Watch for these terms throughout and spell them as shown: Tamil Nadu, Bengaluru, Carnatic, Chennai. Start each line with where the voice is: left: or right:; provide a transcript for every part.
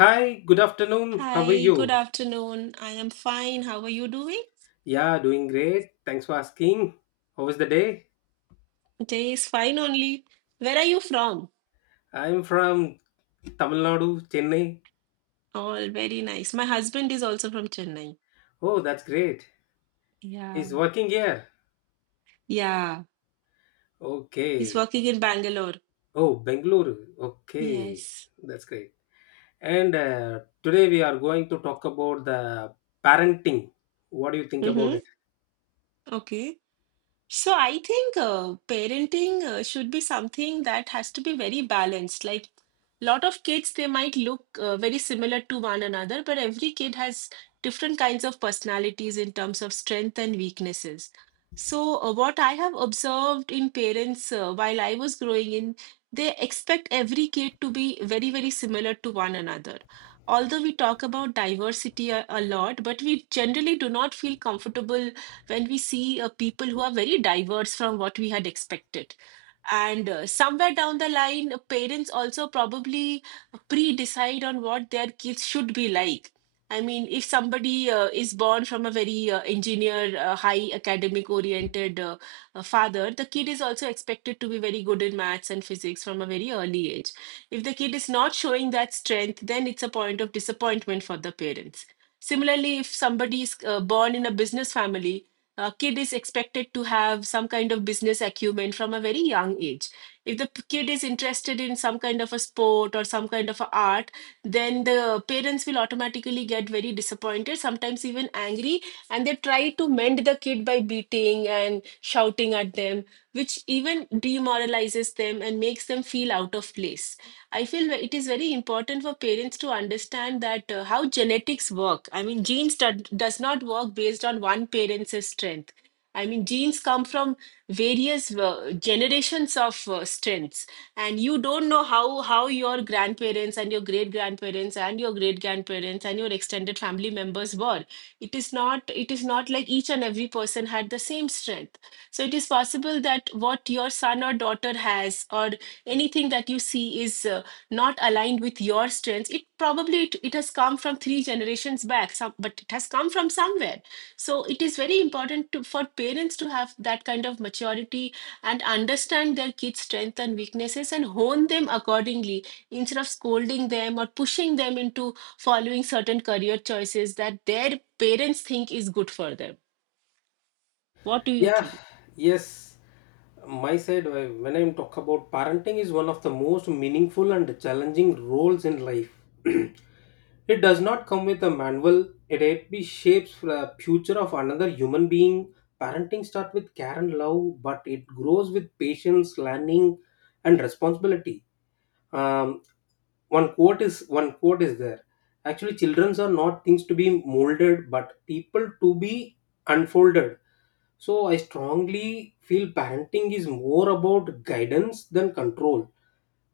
left: Hi, good afternoon. How are
right: Hi, good
left: you?
right: afternoon. I am fine. How are you doing?
left: Yeah, doing great. Thanks for asking. How was the day?
right: Day is fine only. Where are you from?
left: I'm from Tamil Nadu, Chennai.
right: All very nice. My husband is also from Chennai.
left: Oh, that's great. He's
right: Yeah.
left: working here.
right: Yeah. He's
left: Okay.
right: working in Bangalore.
left: Oh, Bengaluru. Okay.
right: Yes.
left: That's great. And Today we are going to talk about the parenting. What do you think about it?
right: Mm-hmm. Okay. So I think parenting should be something that has to be very balanced. Like lot of kids, they might look very similar to one another, but every kid has different kinds of personalities in terms of strength and weaknesses. So what I have observed in parents while I was growing in, they expect every kid to be very, very similar to one another. Although we talk about diversity a lot, but we generally do not feel comfortable when we see people who are very diverse from what we had expected. And somewhere down the line, parents also probably pre decide on what their kids should be like. I mean, if somebody is born from a very engineer, high academic oriented father, the kid is also expected to be very good in maths and physics from a very early age. If the kid is not showing that strength, then it's a point of disappointment for the parents. Similarly, if somebody is born in a business family, a kid is expected to have some kind of business acumen from a very young age. If the kid is interested in some kind of a sport or some kind of a art, then the parents will automatically get very disappointed, sometimes even angry, and they try to mend the kid by beating and shouting at them, which even demoralizes them and makes them feel out of place. I feel it is very important for parents to understand that how genetics work. I mean, does not work based on one parent's strength. I mean, genes come from various generations of strengths, and you don't know how your grandparents and your great grandparents and your great grandparents and your extended family members were. It is not like each and every person had the same strength. So it is possible that what your son or daughter has, or anything that you see, is not aligned with your strengths. It probably it has come from three generations back some, but it has come from somewhere. So it is very important for parents to have that kind of maturity and understand their kids strengths and weaknesses and hone them accordingly instead of scolding them or pushing them into following certain career choices that their parents think is good for them. What do you
left: Yeah,
right: think?
left: yes. My side, when I'm talk about parenting, is one of the most meaningful and challenging roles in life. It does not come with a manual. It actually shapes the future of another human being. Parenting starts with care and love, but it grows with patience, learning, and responsibility. Um, One quote is there. Actually, children are not things to be molded, but people to be unfolded. So I strongly feel parenting is more about guidance than control.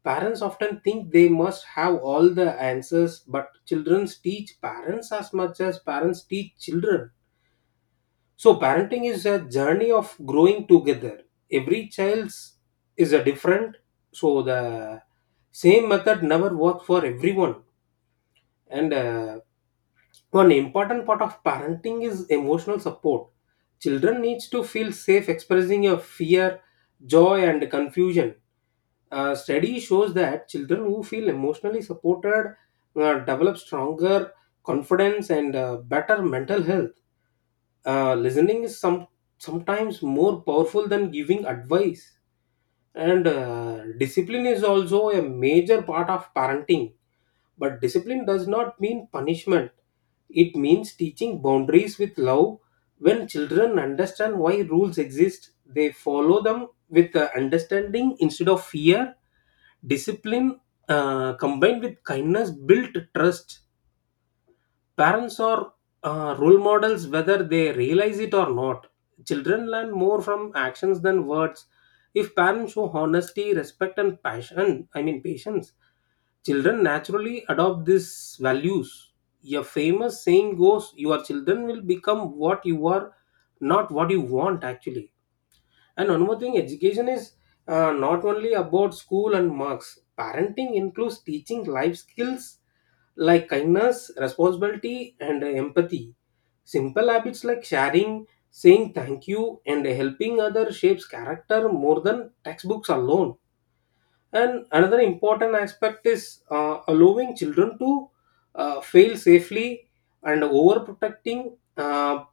left: Parents often think they must have all the answers, but children teach parents as much as parents teach children. So parenting is a journey of growing together. Every child's is a different, so the same method never works for everyone. And One important part of parenting is emotional support. Children needs to feel safe expressing your fear, joy, and confusion. A study shows that children who feel emotionally supported develop stronger confidence and better mental health. Listening is sometimes more powerful than giving advice. And Discipline is also a major part of parenting, but discipline does not mean punishment. It means teaching boundaries with love. When children understand why rules exist, they follow them with understanding instead of fear. Discipline combined with kindness built trust. Parents are role models whether they realize it or not. Children learn more from actions than words. If parents show honesty, respect, and passion I mean patience, children naturally adopt these values. A famous saying goes, your children will become what you are, not what you want actually. And one more thing, education is not only about school and marks. Parenting includes teaching life skills like kindness, responsibility, and empathy. Simple habits like sharing, saying thank you, and helping others shapes character more than textbooks alone. And another important aspect is allowing children to fail safely and overprotecting.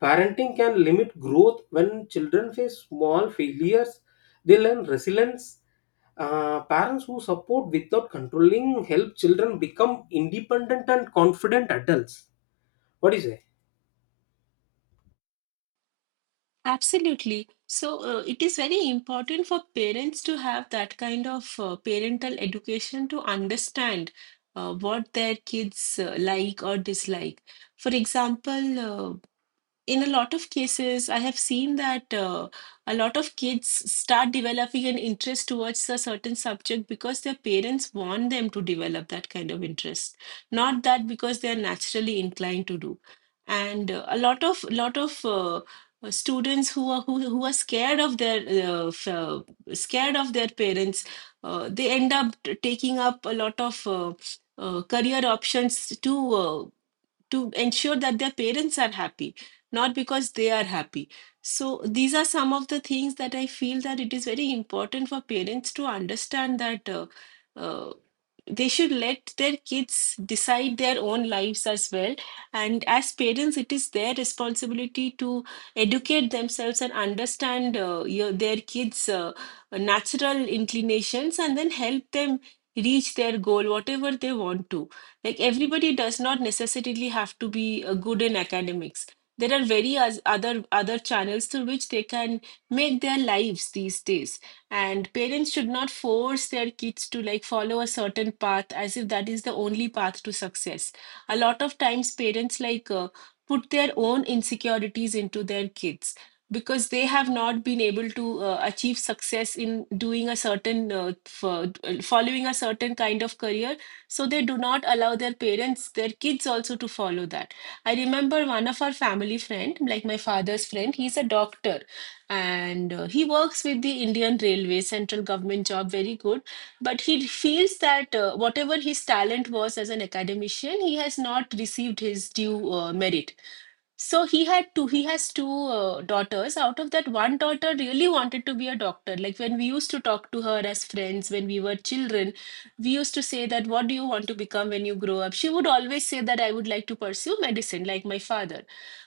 left: Parenting can limit growth. When children face small failures, they learn resilience. Parents who support without controlling help children become independent and confident adults. What do you say?
right: Absolutely. So, it is very important for parents to have that kind of parental education to understand what their kids like or dislike. For example, in a lot of cases, I have seen that a lot of kids start developing an interest towards a certain subject because their parents want them to develop that kind of interest, not that because they are naturally inclined to do. And a lot of students who are scared of their uh, f- uh, scared of their parents, they end up taking up a lot of career options too to ensure that their parents are happy, not because they are happy. So these are some of the things that I feel, that it is very important for parents to understand that uh, they should let their kids decide their own lives as well. And as parents, it is their responsibility to educate themselves and understand their kids natural inclinations and then help them reach their goal, whatever they want to. Like everybody does not necessarily have to be good in academics. There are very other channels through which they can make their lives these days. And parents should not force their kids to like follow a certain path as if that is the only path to success. A lot of times parents like put their own insecurities into their kids because they have not been able to achieve success in doing a certain following a certain kind of career, so they do not allow their kids also to follow that. I remember one of our family friend, like my father's friend, he's a doctor, and he works with the Indian Railway, central government job, very good. But he feels that whatever his talent was as an academician, he has not received his due merit. So he has two daughters. Out of that, one daughter really wanted to be a doctor. Like when we used to talk to her as friends when we were children, we used to say that, "What do you want to become when you grow up?" She would always say that, "I would like to pursue medicine, like my father."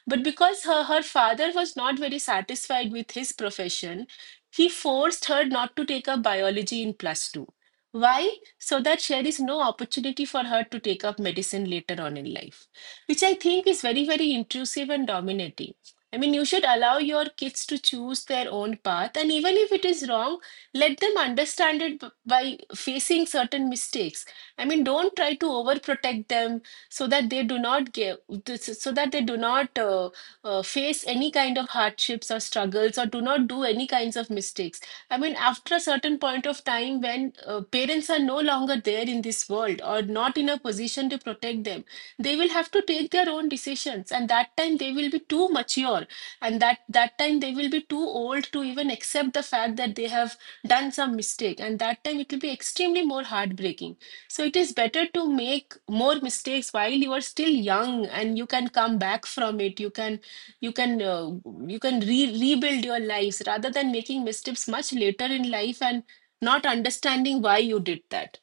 right: But because her father was not very satisfied with his profession, he forced her not to take up biology in plus two. Why? So that there is no opportunity for her to take up medicine later on in life, which I think is very, very intrusive and dominating. I mean, you should allow your kids to choose their own path, and even if it is wrong, let them understand it by facing certain mistakes. I mean, don't try to overprotect them so that they do not give, so that they do not face any kind of hardships or struggles, or do not do any kinds of mistakes. I mean, after a certain point of time, when parents are no longer there in this world or not in a position to protect them, they will have to take their own decisions, and that time they will be too mature. And that time they will be too old to even accept the fact that they have done some mistake, and that time it will be extremely more heartbreaking. So it is better to make more mistakes while you are still young and you can come back from it. You can you can uh, you can rebuild your lives rather than making mistakes much later in life and not understanding why you did that.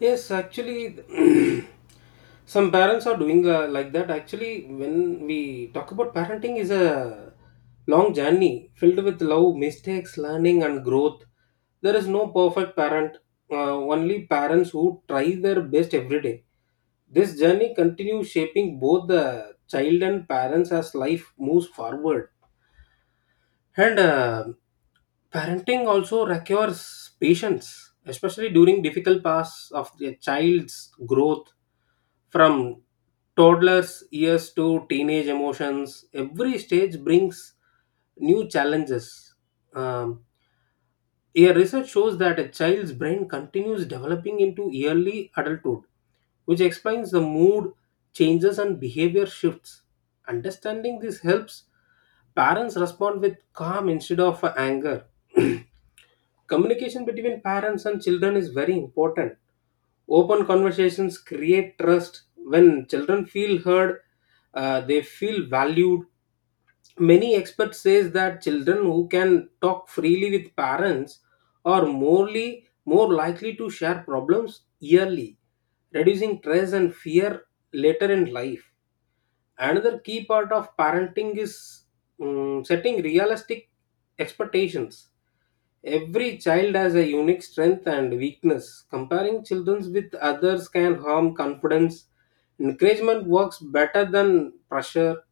left: Yes, actually, some parents are doing like that. Actually, when we talk about parenting, is a long journey filled with love, mistakes, learning, and growth. There is no perfect parent. Only parents who try their best every day. This journey continues shaping both the child and parents as life moves forward. And Parenting also requires patience, especially during difficult paths of a child's growth from toddler's years to teenage emotions. Every stage brings new challenges. Um, a research shows that a child's brain continues developing into early adulthood, which explains the mood changes and behavior shifts. Understanding this helps parents respond with calm instead of anger. Communication between parents and children is very important. Open conversations create trust. When children feel heard, they feel valued. Many experts says that children who can talk freely with parents are more likely to share problems yearly, reducing stress and fear later in life. Another key part of parenting is setting realistic expectations. Every child has a unique strength and weakness. Comparing children with others can harm confidence. Encouragement works better than pressure.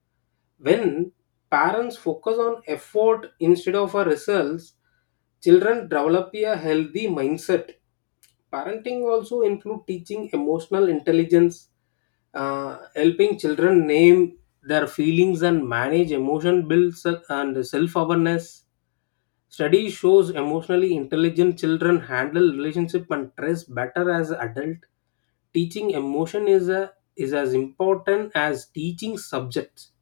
left: When parents focus on effort instead of a results, children develop a healthy mindset. Parenting also include teaching emotional intelligence, helping children name their feelings and manage emotion builds and self-awareness. Study shows emotionally intelligent children handle relationship and stress better as adult. Teaching emotion is as important as teaching subjects.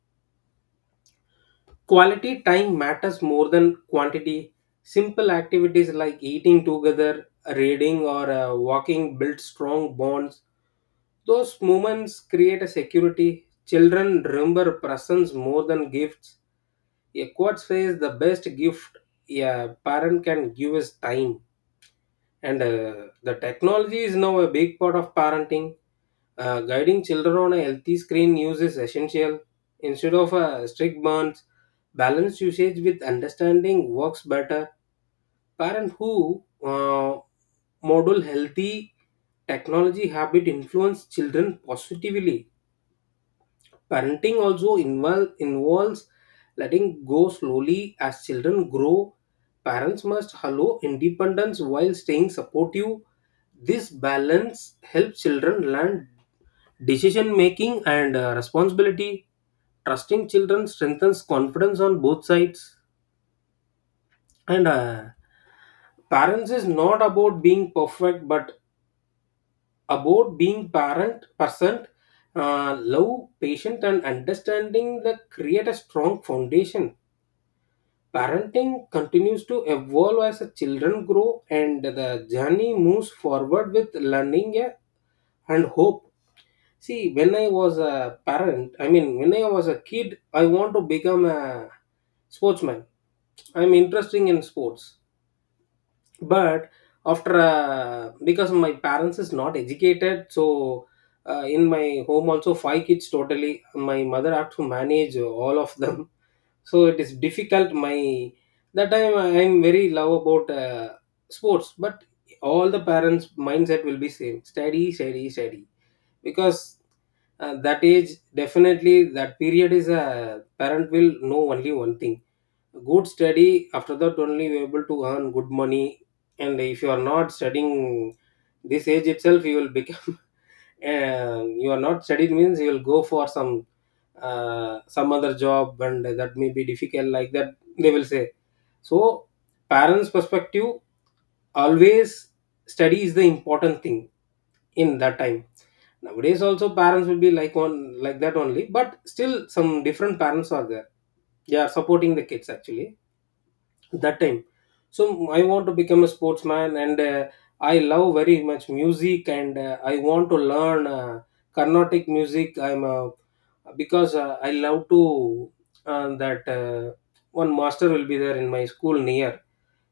left: Quality time matters more than quantity. Simple activities like eating together, reading, or walking build strong bonds. Those moments create a security. Children remember presents more than gifts. A quote says the best gift a parent can give is time. And The technology is now a big part of parenting. Guiding children on a healthy screen use is essential. Instead of a strict burns, balanced usage with understanding works better. Parents who model healthy technology habit influence children positively. Parenting also involves letting go slowly as children grow. Parents must allow independence while staying supportive. This balance helps children learn decision making and responsibility. Trusting children strengthens confidence on both sides. And Parents is not about being perfect, but about being parent percent. Love, patient, and understanding that create a strong foundation. Parenting continues to evolve as the children grow, and the journey moves forward with learning and hope. See, when I was a parent, I mean, when I was a kid, I want to become a sportsman. I'm interested in sports, but after because my parents is not educated, so in my home also five kids totally. My mother had to manage all of them, so it is difficult. My that time I'm very love about sports, but all the parents' mindset will be same: study, study, study, because that age definitely that period is a parent will know only one thing. Good study, after that only you able to earn good money. And if you are not studying this age itself, you will become you are not studied means you will go for some other job and that may be difficult, like that they will say. So parents perspective always study is the important thing in that time. Nowadays also parents will be like on like that only, but still some different parents are there. They are supporting the kids actually that time. So I want to become a sportsman, and I love very much music, and I want to learn Carnatic music. I'm a Because I love to that one master will be there in my school near.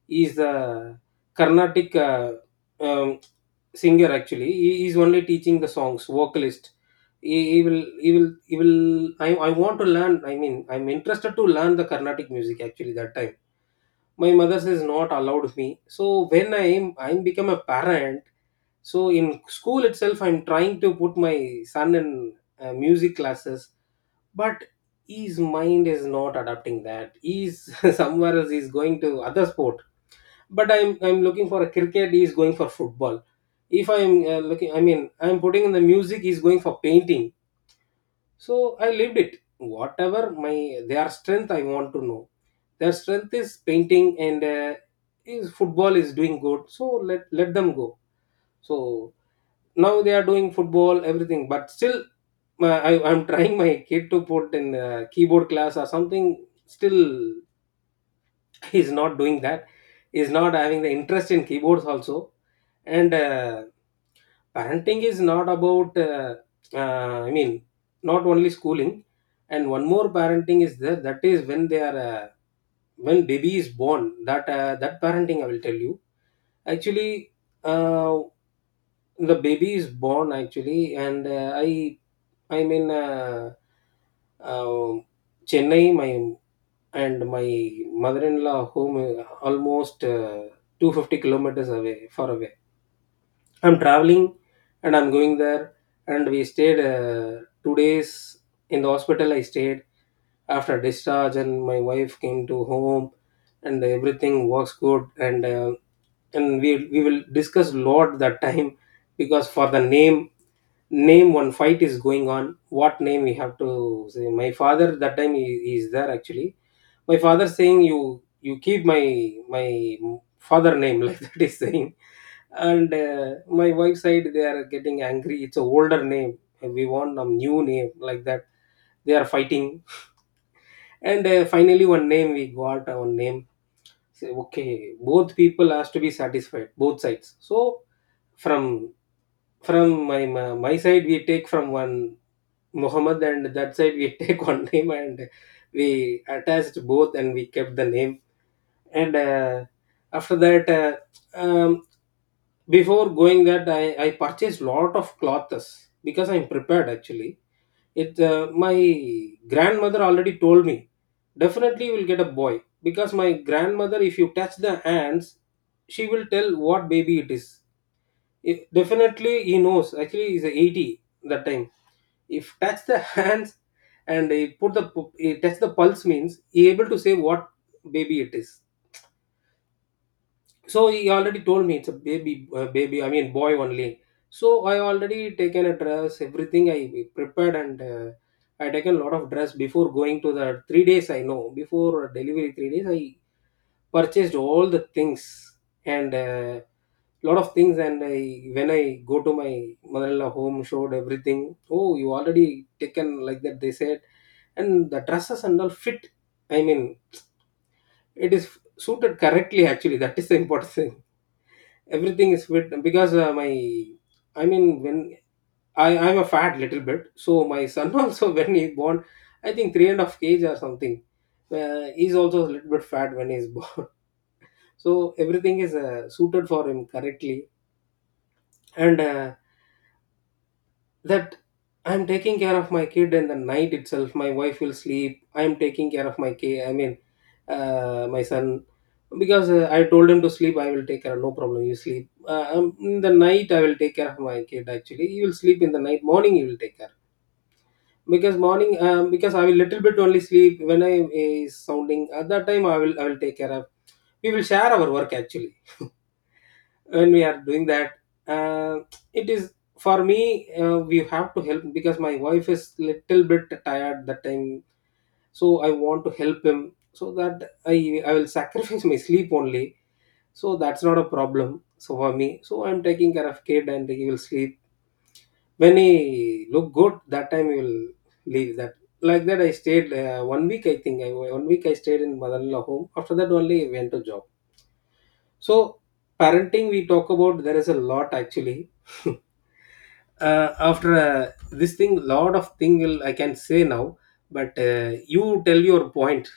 left: He is the Carnatic um, singer actually. He is only teaching the songs, vocalist. I want to learn. I mean, I'm interested to learn the Carnatic music actually. That time, my mother says not allowed me. So when I'm become a parent. So in school itself, I'm trying to put my son in music classes, but his mind is not adapting that. He's somewhere else. He's going to other sports. But I'm looking for a cricket, he is going for football. If I'm looking, I mean, I'm putting in the music, he's going for painting. So I lived it. Whatever my their strength I want to know. Their strength is painting, and is football, is doing good. So let them go. So now they are doing football everything, but still I'm trying my kid to put in keyboard class or something. Still he's not doing that. He's not having the interest in keyboards also. And parenting is not about uh, i mean not only schooling. And one more parenting is there, that is when they are when baby is born, that that parenting I will tell you actually. uh, the baby is born actually, and i mean uh, uh, Chennai my and my mother-in-law home is almost 250 kilometers away, far away. I'm traveling and I'm going there, and we stayed 2 days in the hospital I stayed. After discharge and my wife came to home, and everything works good. And we will discuss lot that time, because for the name one fight is going on, what name we have to say. My father that time, he is there actually. My father saying, you keep my my father name, like that is saying. And my wife side they are getting angry, it's a older name, we want a new name, like that. They are fighting. And finally one name we got, our name, say okay, both people has to be satisfied, both sides. So from my side we take from one Muhammad, and that side we take one name, and we attached both and we kept the name. And after that um, before going that I purchased lot of clothes, because I'm prepared actually. It my grandmother already told me, definitely you will get a boy, because my grandmother, if you touch the hands, she will tell what baby it is. Definitely he knows actually. He's a 80 that time. If touch the hands, and he put the he touch the pulse means, he able to say what baby it is. So he already told me it's a baby, baby. I mean, boy only. So I already taken a dress, everything I prepared, and I taken a lot of dress before going to the 3 days. I know before delivery 3 days, I purchased all the things, and lot of things. And I when I go to my mother-in-law home, showed everything. Oh, you already taken like that? They said, and the dresses and all fit. I mean, it is suited correctly. Actually, that is the important thing. Everything is fit because my, I mean when I'm a fat little bit, so my son also when he born, I think 3.5 kg or something. He's also a little bit fat when he's born. So everything is suited for him correctly, and that, I'm taking care of my kid, and the night itself, my wife will sleep. I'm taking care of my kid. I mean, my son, because I told him to sleep. I will take care. No problem. You sleep. In the night, I will take care of my kid. Actually, he will sleep in the night. Morning, he will take care. Because morning, because I will little bit only sleep when I is sounding. At that time, I will take care of. We will share our work actually when we are doing that. uh, it is for me. We have to help because my wife is little bit tired that time, so I want to help him, so that i I will sacrifice my sleep only. So that's not a problem, so for me, so I'm taking care of kid, and he will sleep. When he look good, that time he will leave that. Like that, I stayed one week, I think, I one week I stayed in mother-in-law home, after that only I went to job. So parenting, we talk about, there is a lot actually. After this thing, lot of thing will I can say now, but you tell your point.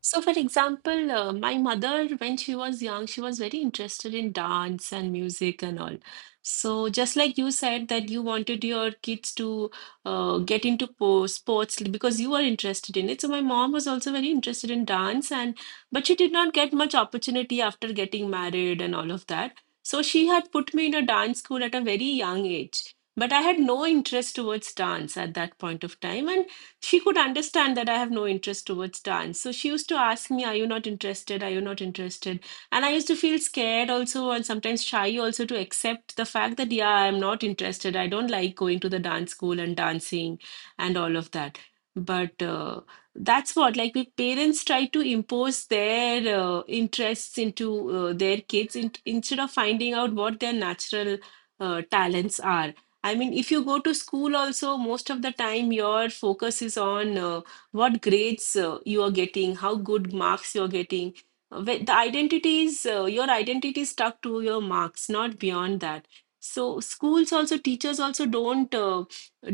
right: So, for example, my mother, when she was young, she was very interested in dance and music and all. So, just like you said that you wanted your kids to get into po sports because you were interested in it. So, my mom was also very interested in dance, and but she did not get much opportunity after getting married and all of that. So, she had put me in a dance school at a very young age. But I had no interest towards dance at that point of time, and she could understand that I have no interest towards dance. So she used to ask me, "Are you not interested? Are you not interested?" And I used to feel scared also and sometimes shy also to accept the fact that, yeah, I'm not interested. I don't like going to the dance school and dancing and all of that. But that's what, like, we parents try to impose their interests into their kids instead of finding out what their natural talents are. I mean, if you go to school also, most of the time your focus is on what grades you are getting, how good marks you're getting. The identity is, your identity is stuck to your marks, not beyond that. So schools also, teachers also don't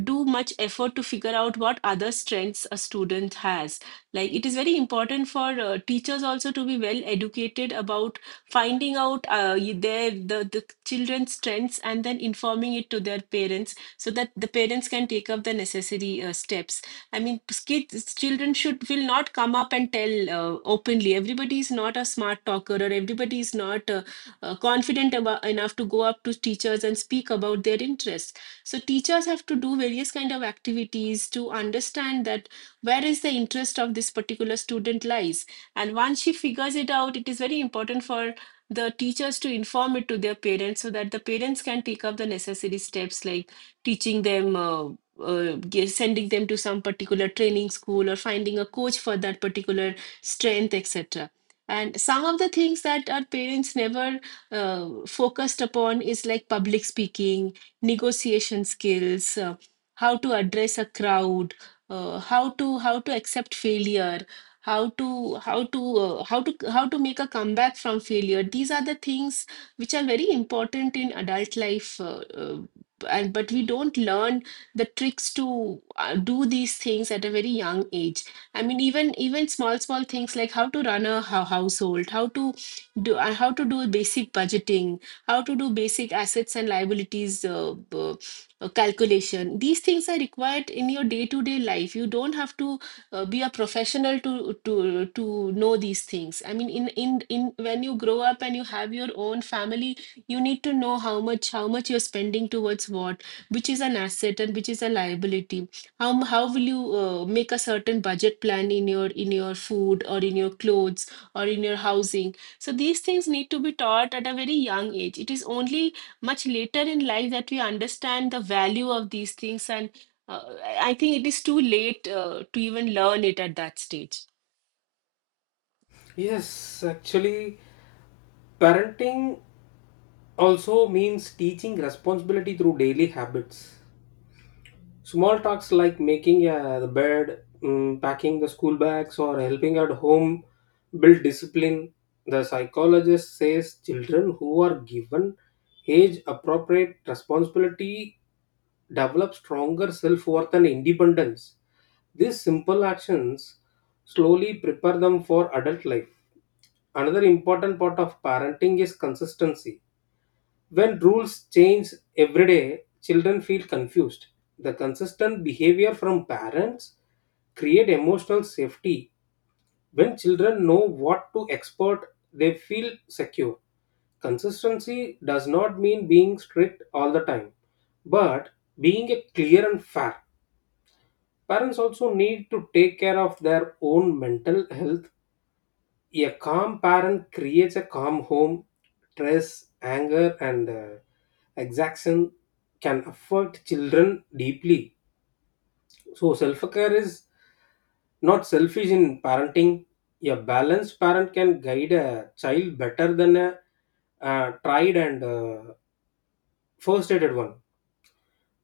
right: do much effort to figure out what other strengths a student has. Like it is very important for teachers also to be well educated about finding out the children's strengths and then informing it to their parents so that the parents can take up the necessary steps. I mean kids children should will not come up and tell openly. Everybody is not a smart talker, or everybody is not confident enough to go up to teachers and speak about their interests. So teachers have to do various kind of activities to understand that where is the interest of this particular student lies, and once she figures it out, it is very important for the teachers to inform it to their parents so that the parents can take up the necessary steps, like teaching them, uh, sending them to some particular training school or finding a coach for that particular strength, etc. And some of the things that our parents never focused upon is like public speaking, negotiation skills, how to address a crowd, how to accept failure, how to make a comeback from failure. These are the things which are very important in adult life, and but we don't learn the tricks to do these things at a very young age. I mean, even small things like how to run a household, how to do basic budgeting, how to do basic assets and liabilities calculation. These things are required in your day to day life. You don't have to be a professional to know these things. I mean, in when you grow up and you have your own family, you need to know how much you're spending towards what, which is an asset and which is a liability, how will you make a certain budget plan in your food or in your clothes or in your housing. So these things need to be taught at a very young age. It is only much later in life that we understand the value of these things, and I think it is too late to even learn it at that stage.
left: Yes, actually, parenting also means teaching responsibility through daily habits. Small tasks like making the bed, packing the school bags, or helping at home build discipline. The psychologist says children who are given age appropriate responsibility develop stronger self worth and independence. These simple actions slowly prepare them for adult life. Another important part of parenting is consistency. When rules change every day, children feel confused. The consistent behavior from parents create emotional safety. When children know what to expect, they feel secure. Consistency does not mean being strict all the time, but being a clear and fair. Parents also need to take care of their own mental health. A calm parent creates a calm home. Stress, anger, and exaction can affect children deeply. So, self care is not selfish in parenting. A balanced parent can guide a child better than a tried and first aided one.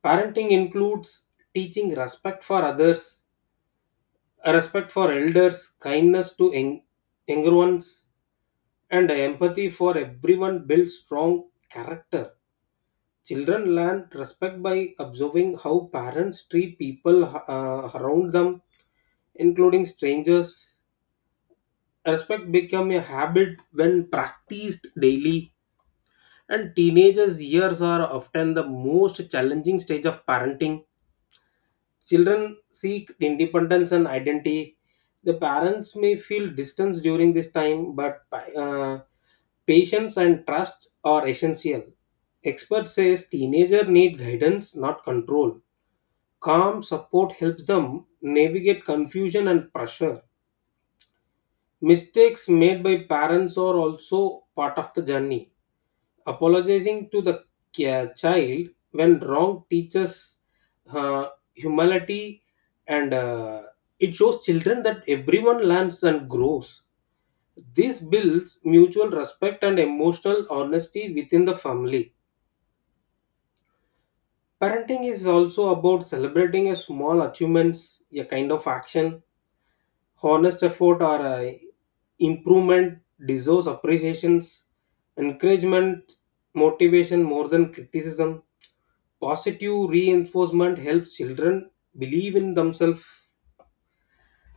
left: Parenting includes teaching respect for others, respect for elders, kindness to young, younger ones, and empathy for everyone builds strong character. Children learn respect by observing how parents treat people around them, including strangers. Respect become a habit when practiced daily. And teenagers' years are often the most challenging stage of parenting. Children seek independence and identity. The parents may feel distance during this time, but uh, patience and trust are essential. Expert says teenagers need guidance, not control. Calm support helps them navigate confusion and pressure. Mistakes made by parents are also part of the journey. Apologizing to the child when wrong teaches uh, humility, and it shows children that everyone learns and grows. This builds mutual respect and emotional honesty within the family. Parenting is also about celebrating a small achievements. A kind of action, honest effort, or a improvement deserves appreciations, encouragement, motivation more than criticism. Positive reinforcement helps children believe in themselves.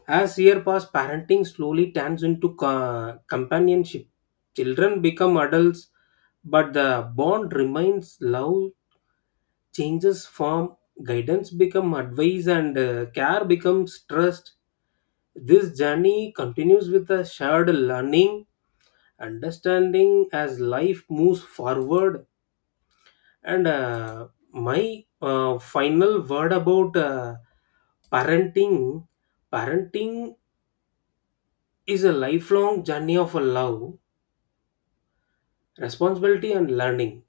left: As years pass, parenting slowly turns into companionship. Children become adults, but the bond remains. Love changes form, guidance becomes advice, and care becomes trust. This journey continues with a shared learning, understanding as life moves forward. And my final word about parenting. Parenting is a lifelong journey of a love, responsibility, and learning.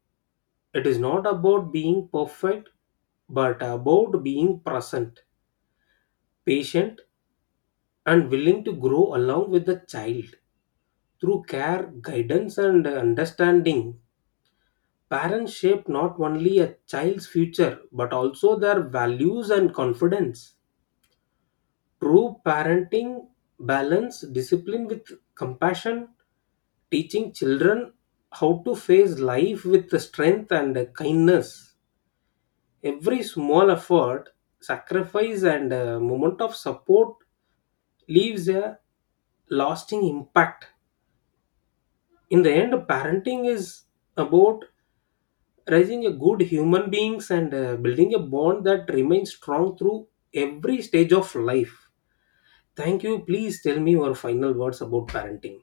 left: It is not about being perfect, but about being present, patient, and willing to grow along with the child. Through care, guidance, and understanding, parents shape not only a child's future but also their values and confidence. True parenting balance discipline with compassion, teaching children how to face life with the strength and kindness. Every small effort, sacrifice, and moment of support leaves a lasting impact. In the end, parenting is about raising a good human beings, and building a bond that remains strong through every stage of life. Thank you. Please tell me your final words about parenting.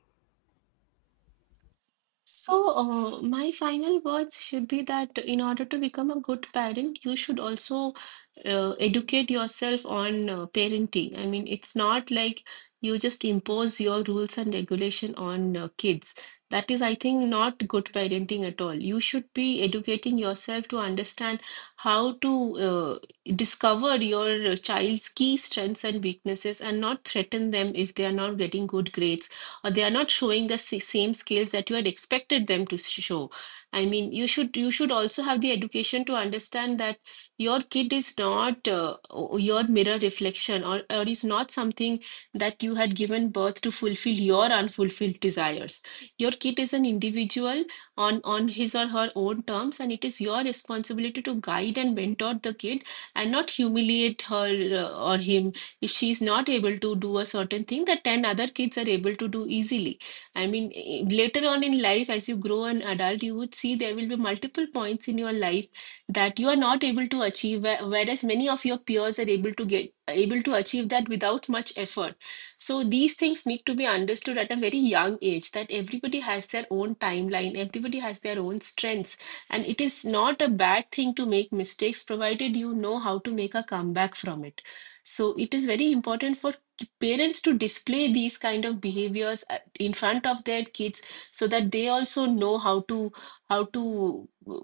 right: So, my final words should be that in order to become a good parent, you should also educate yourself on parenting. I mean, it's not like you just impose your rules and regulation on kids. That is, I think, not good parenting at all. You should be educating yourself to understand how to discover your child's key strengths and weaknesses, and not threaten them if they are not getting good grades or they are not showing the same skills that you had expected them to show. I mean, you should also have the education to understand that your kid is not your mirror reflection, or is not something that you had given birth to fulfill your unfulfilled desires. Your kid is an individual on his or her own terms, and it is your responsibility to guide and mentor the kid and not humiliate her, or him, if she's not able to do a certain thing that 10 other kids are able to do easily. I mean, later on in life, as you grow an adult, you would see there will be multiple points in your life that you are not able to achieve, whereas many of your peers are able to achieve that without much effort. So these things need to be understood at a very young age, that everybody has their own timeline, everybody has their own strengths, and it is not a bad thing to make mistakes provided you know how to make a comeback from it. So it is very important for parents to display these kind of behaviors in front of their kids, so that they also know how to how to uh,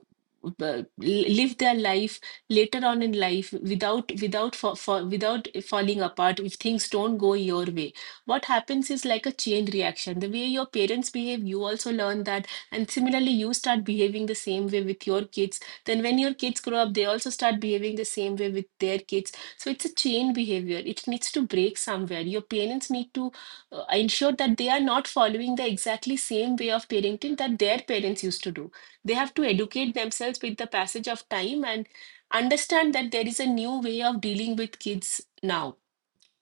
right: live their life later on in life without without for, for without falling apart if things don't go your way. What happens is like a chain reaction. The way your parents behave, you also learn that, and similarly you start behaving the same way with your kids. Then when your kids grow up, they also start behaving the same way with their kids. So it's a chain behavior. It needs to break somewhere. Your parents need to ensure that they are not following the exactly same way of parenting that their parents used to do. They have to educate themselves with the passage of time and understand that there is a new way of dealing with kids now.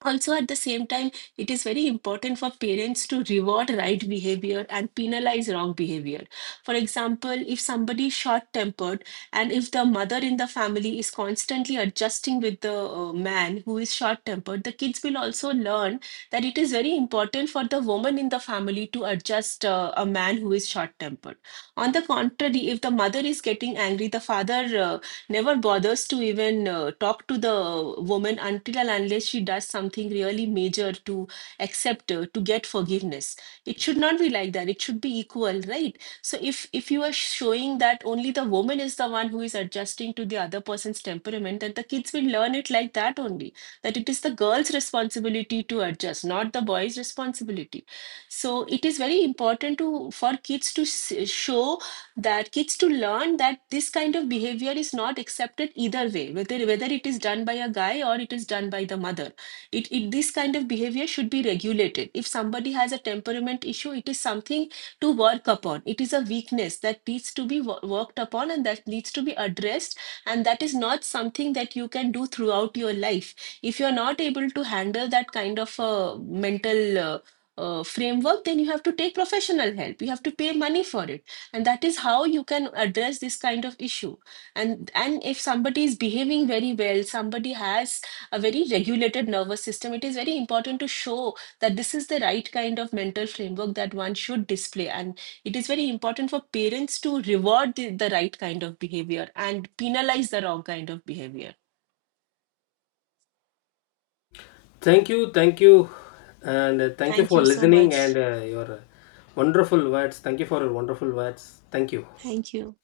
right: Also at the same time, it is very important for parents to reward right behavior and penalize wrong behavior. For example, if somebody is short tempered, and if the mother in the family is constantly adjusting with the man who is short tempered, the kids will also learn that it is very important for the woman in the family to adjust a man who is short tempered. On the contrary, if the mother is getting angry, the father never bothers to even talk to the woman until and unless she does something really major to accept her, to get forgiveness. It should not be like that. It should be equal, right? So if you are showing that only the woman is the one who is adjusting to the other person's temperament, then the kids will learn it like that only. That it is the girl's responsibility to adjust, not the boy's responsibility. So it is very important to for kids to show that kids to learn that this kind of behavior is not accepted either way, whether it is done by a guy or it is done by the mother. It this kind of behavior should be regulated. If somebody has a temperament issue, it is something to work upon. It is a weakness that needs to be worked upon, and that needs to be addressed, and that is not something that you can do throughout your life. If you are not able to handle that kind of a mental framework, then you have to take professional help. You have to pay money for it, and that is how you can address this kind of issue. And if somebody is behaving very well, somebody has a very regulated nervous system, it is very important to show that this is the right kind of mental framework that one should display. And it is very important for parents to reward the right kind of behavior and penalize the wrong kind of behavior.
left: Thank you, and thank you
right: Thank
left: for
right: you so
left: listening, and
right: much.
left: your wonderful words. Thank you for your wonderful words. Thank you.
right: Thank you.